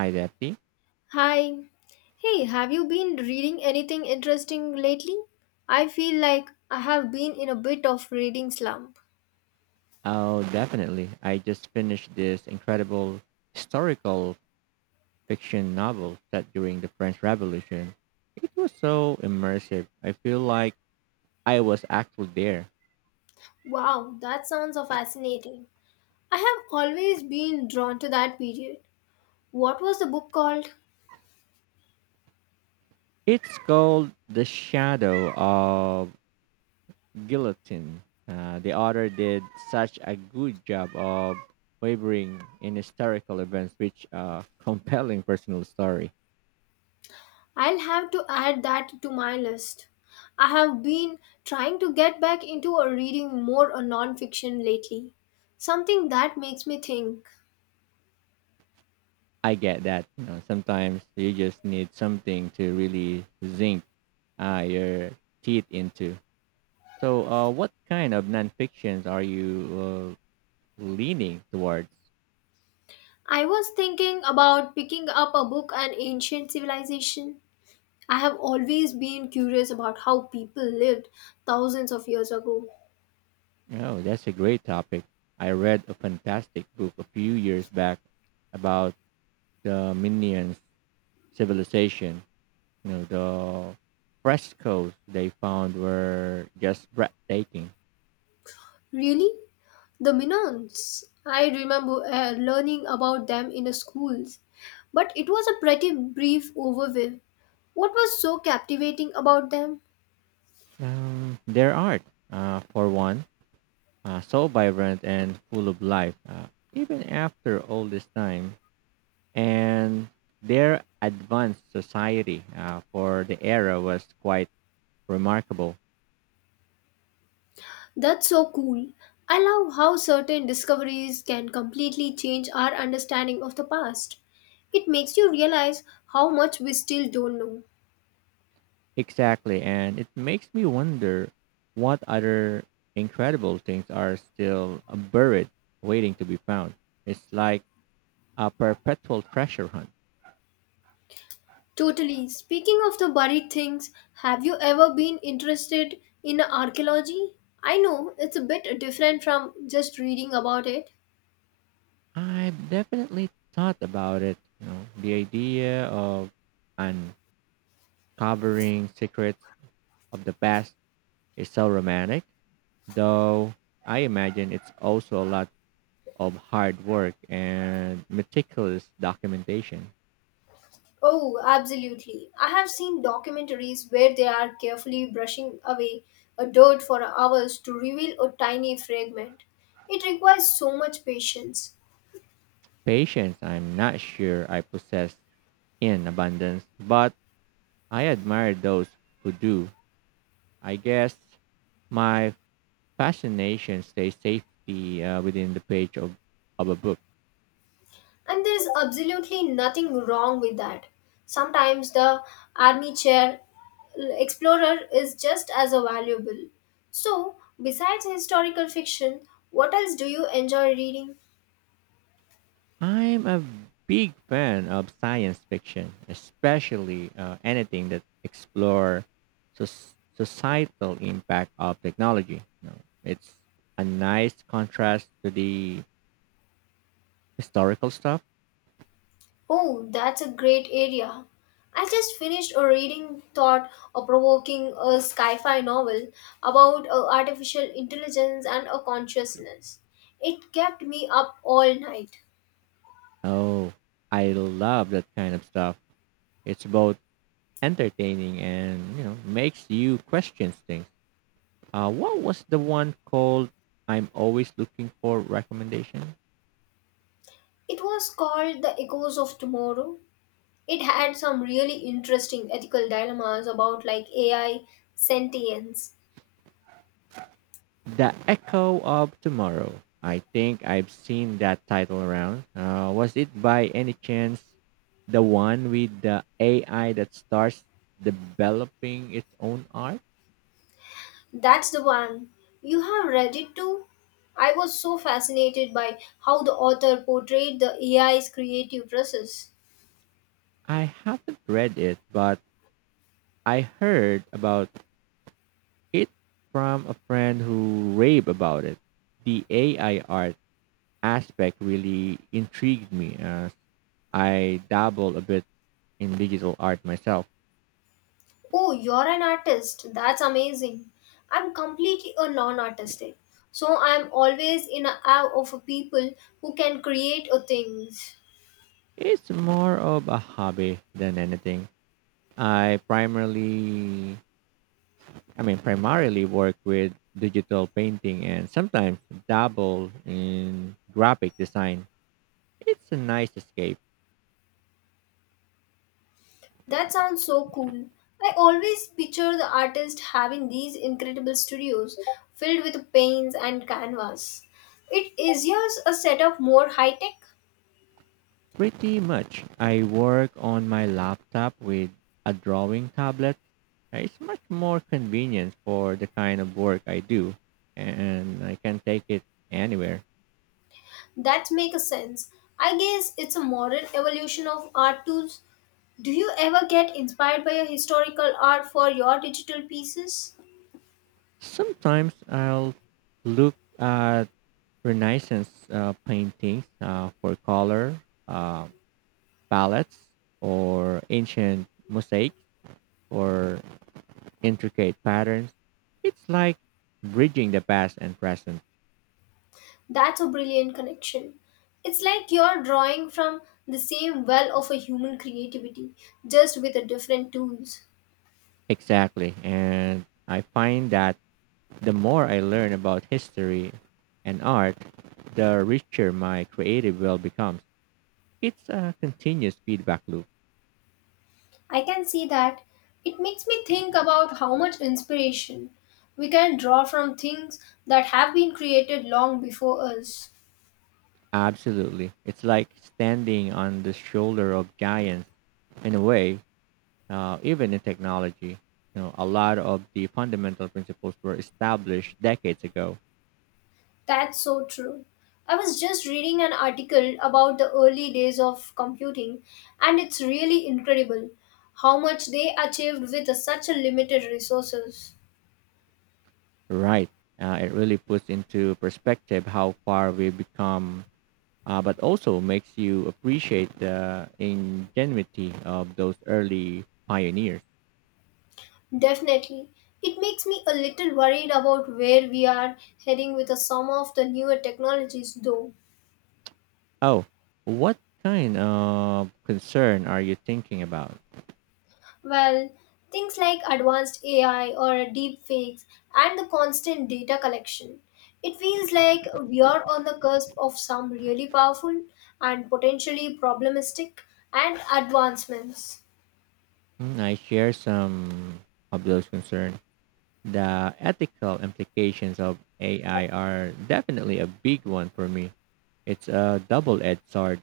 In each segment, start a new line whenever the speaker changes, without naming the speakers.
Hi, Deppy.
Hi. Hey, have you been reading anything interesting lately? I feel like I have been in a bit of reading slump.
Oh, definitely. I just finished this incredible historical fiction novel set during the French Revolution. It was so immersive. I feel like I was actually there.
Wow, that sounds so fascinating. I have always been drawn to that period. What was the book called?
It's called The Shadow of Guillotine. The author did such a good job of wavering in historical events, which are compelling personal story.
I'll have to add that to my list. I have been trying to get back into a reading more a non-fiction lately. Something that makes me think.
I get that. Sometimes you just need something to really zinc your teeth into. So, what kind of nonfiction's are you leaning towards?
I was thinking about picking up a book on ancient civilization. I have always been curious about how people lived thousands of years ago.
Oh, that's a great topic. I read a fantastic book a few years back about the Minions civilization. You know, the frescoes they found were just breathtaking.
Really? The Minans? I remember learning about them in the schools, but it was a pretty brief overview. What was so captivating about them?
Their art, for one, so vibrant and full of life. Even after all this time, and their advanced society for the era was quite remarkable.
That's so cool. I love how certain discoveries can completely change our understanding of the past. It makes you realize how much we still don't know.
Exactly, and it makes me wonder what other incredible things are still buried, waiting to be found. It's like a perpetual treasure hunt.
Totally. Speaking of the buried things, have you ever been interested in archaeology? I know it's a bit different from just reading about it.
I've definitely thought about it. You know, the idea of uncovering secrets of the past. It's so romantic, though I imagine it's also a lot of hard work and meticulous documentation.
Oh, absolutely. I have seen documentaries where they are carefully brushing away a dirt for hours to reveal a tiny fragment. It requires so much patience.
Patience, I'm not sure I possess in abundance, but I admire those who do. I guess my fascination stays safely within the page of a book.
And there is absolutely nothing wrong with that. Sometimes the army chair explorer is just as valuable. So, besides historical fiction, what else do you enjoy reading?
I'm a big fan of science fiction, especially anything that explore societal impact of technology. You know, it's a nice contrast to the historical stuff.
Oh, that's a great area. I just finished a reading thought a provoking a sci-fi novel about artificial intelligence and a consciousness. It kept me up all night.
Oh, I love that kind of stuff. It's both entertaining and you know makes you question things. What was the one called? I'm always looking for recommendation.
It was called The Echoes of Tomorrow. It had some really interesting ethical dilemmas about like AI sentience.
The Echo of Tomorrow. I think I've seen that title around. Was it by any chance the one with the AI that starts developing its own art?
That's the one. You have read it too? I was so fascinated by how the author portrayed the AI's creative process.
I haven't read it, but I heard about it from a friend who raved about it. The AI art aspect really intrigued me as I dabble a bit in digital art myself.
Oh, you're an artist. That's amazing. I'm completely a non artistic. So I'm always in a awe of people who can create a things.
It's more of a hobby than anything. I primarily, I mean, primarily work with digital painting and sometimes dabble in graphic design. It's a nice escape.
That sounds so cool. I always picture the artist having these incredible studios filled with paints and canvas. It is yours a setup more high tech?
Pretty much, I work on my laptop with a drawing tablet. It's much more convenient for the kind of work I do, and I can take it anywhere.
That makes sense. I guess it's a modern evolution of art tools. Do you ever get inspired by a historical art for your digital pieces?
Sometimes I'll look at Renaissance paintings for color. Um, palettes or ancient mosaics or intricate patterns. It's like bridging the past and present.
That's a brilliant connection. It's like you're drawing from the same well of a human creativity, just with a different tools.
Exactly. And I find that the more I learn about history and art, the richer my creative world becomes. It's a continuous feedback loop.
I can see that. It makes me think about how much inspiration we can draw from things that have been created long before us.
Absolutely. It's like standing on the shoulder of giants in a way, even in technology. You know, a lot of the fundamental principles were established decades ago.
That's so true. I was just reading an article about the early days of computing, and it's really incredible how much they achieved with such a limited resources.
Right. It really puts into perspective how far we've become, but also makes you appreciate the ingenuity of those early pioneers.
Definitely. It makes me a little worried about where we are heading with some of the newer technologies, though.
Oh, what kind of concern are you thinking about?
Well, things like advanced AI or deep fakes and the constant data collection. It feels like we are on the cusp of some really powerful and potentially problematic and advancements.
Mm, I share some of those concerns. The ethical implications of AI are definitely a big one for me. It's a double-edged sword,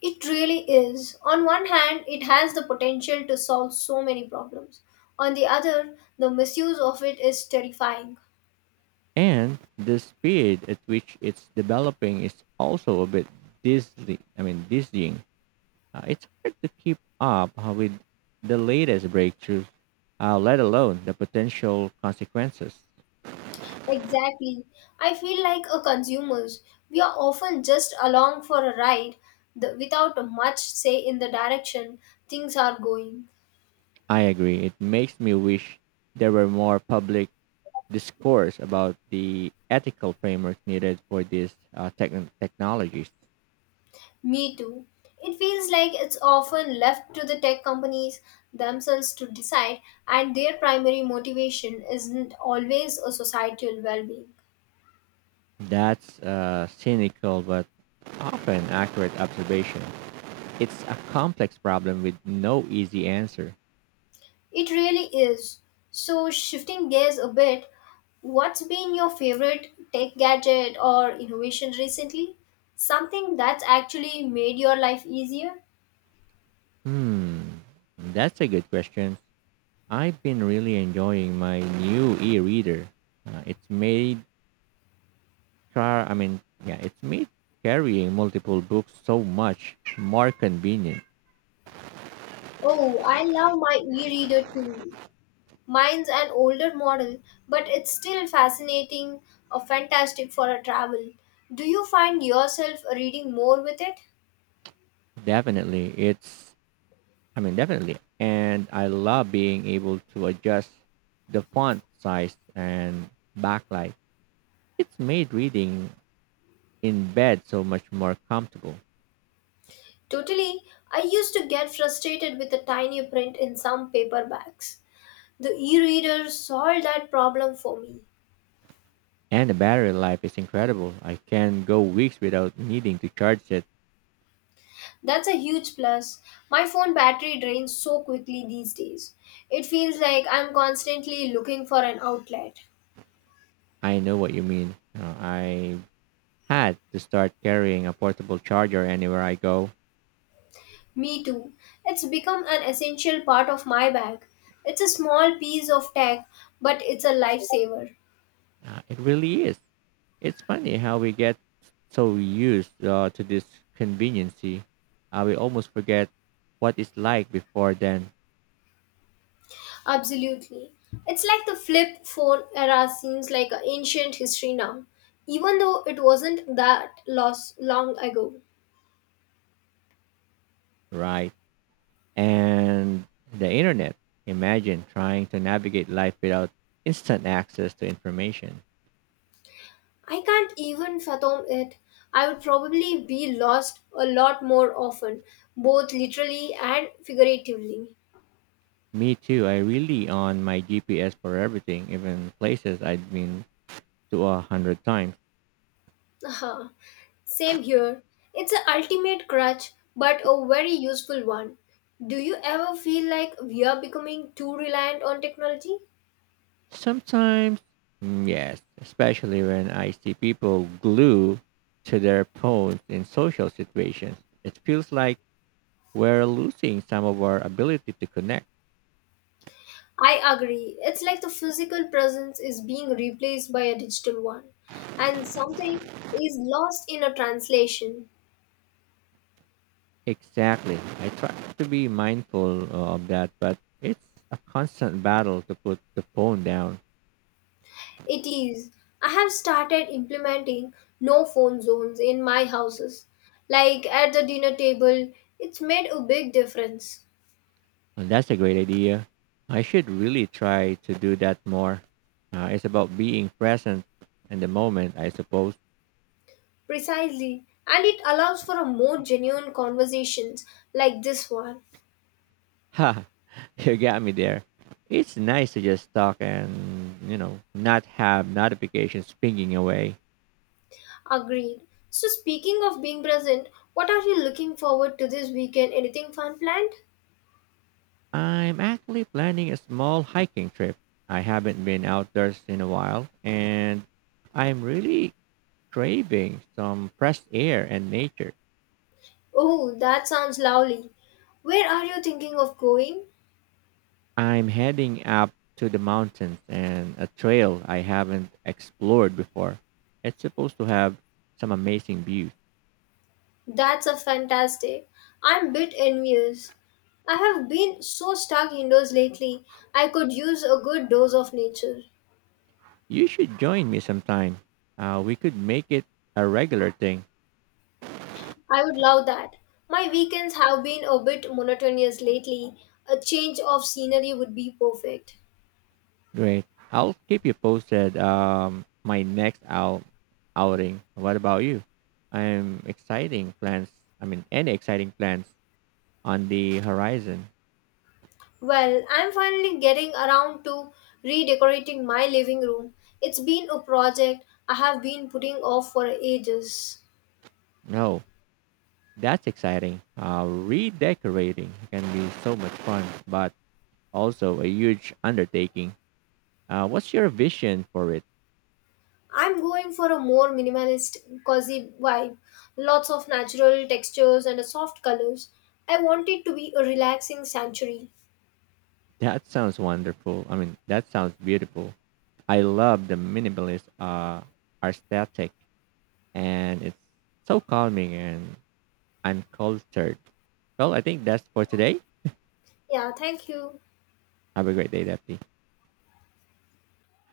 It really is. On one hand, it has the potential to solve so many problems. On the other, the misuse of it is terrifying.
and the speed at which it's developing is also a bit dizzying. It's hard to keep up with the latest breakthroughs, let alone the potential consequences.
Exactly. I feel like a consumers, we are often just along for a ride the, without much say in the direction things are going.
I agree. It makes me wish there were more public discourse about the ethical framework needed for these technologies.
Me too. It feels like it's often left to the tech companies themselves to decide, and their primary motivation isn't always a societal well being.
That's a cynical but often accurate observation. It's a complex problem with no easy answer.
It really is. So, shifting gears a bit, what's been your favorite tech gadget or innovation recently? Something that's actually made your life easier?
Hmm, that's a good question. I've been really enjoying my new e-reader. It's made car. I mean, yeah, it's made carrying multiple books so much more convenient.
Oh, I love my e reader too. Mine's an older model, but it's still fascinating or fantastic for a travel. Do you find yourself reading more with it?
Definitely, it's. Definitely, and I love being able to adjust the font size and backlight. It's made reading in bed so much more comfortable.
Totally. I used to get frustrated with the tiny print in some paperbacks. The e-reader solved that problem for me.
And the battery life is incredible. I can go weeks without needing to charge it.
That's a huge plus. My phone battery drains so quickly these days. It feels like I'm constantly looking for an outlet.
I know what you mean. I had to start carrying a portable charger anywhere I go.
Me too. It's become an essential part of my bag. It's a small piece of tech, but it's a lifesaver.
It really is. It's funny how we get so used to this conveniency. We almost forget what it's like before then,
Absolutely. It's like the flip phone era seems like an ancient history now, even though it wasn't that long ago.
right? And the internet. Imagine trying to navigate life without instant access to information.
I can't even fathom it. I would probably be lost a lot more often, both literally and figuratively.
Me too. I really on my GPS for everything, even places I'd been to a hundred times.
Haha. Same here. It's an ultimate crutch, but a very useful one. Do you ever feel like we are becoming too reliant on technology?
Sometimes, mm, yes, especially when I see people glue to their phones in social situations. It feels like we're losing some of our ability to connect.
I agree. It's like the physical presence is being replaced by a digital one, and something is lost in a translation.
Exactly. I try to be mindful of that, but it's a constant battle to put the phone down.
It is. I have started implementing no phone zones in my houses. Like at the dinner table, it's made a big difference.
Well, that's a great idea. I should really try to do that more. It's about being present in the moment, I suppose.
Precisely. And it allows for a more genuine conversations like this one.
Ha, you got me there. It's nice to just talk and, you know, not have notifications pinging away.
Agreed. So speaking of being present, what are you looking forward to this weekend? Anything fun planned?
I'm actually planning a small hiking trip. I haven't been outdoors in a while, and I'm really craving some fresh air and nature.
Oh, that sounds lovely. Where are you thinking of going?
I'm heading up to the mountains and a trail I haven't explored before. It's supposed to have some amazing views.
That's a fantastic. I'm a bit envious. I have been so stuck indoors lately. I could use a good dose of nature.
You should join me sometime. We could make it a regular thing.
I would love that. My weekends have been a bit monotonous lately. A change of scenery would be perfect.
Great. I'll keep you posted. My next outing. What about you? I'm exciting plans. I mean, any exciting plans on the horizon?
Well, I'm finally getting around to redecorating my living room. It's been a project I have been putting off for ages.
No, that's exciting. Redecorating can be so much fun, but also a huge undertaking. What's your vision for it?
I'm going for a more minimalist, cozy vibe. Lots of natural textures and soft colors. I want it to be a relaxing sanctuary.
That sounds beautiful. I love the minimalist aesthetic, and it's so calming and uncultured. Well, I think that's for today.
Yeah, thank you.
Have a great day, Daphne.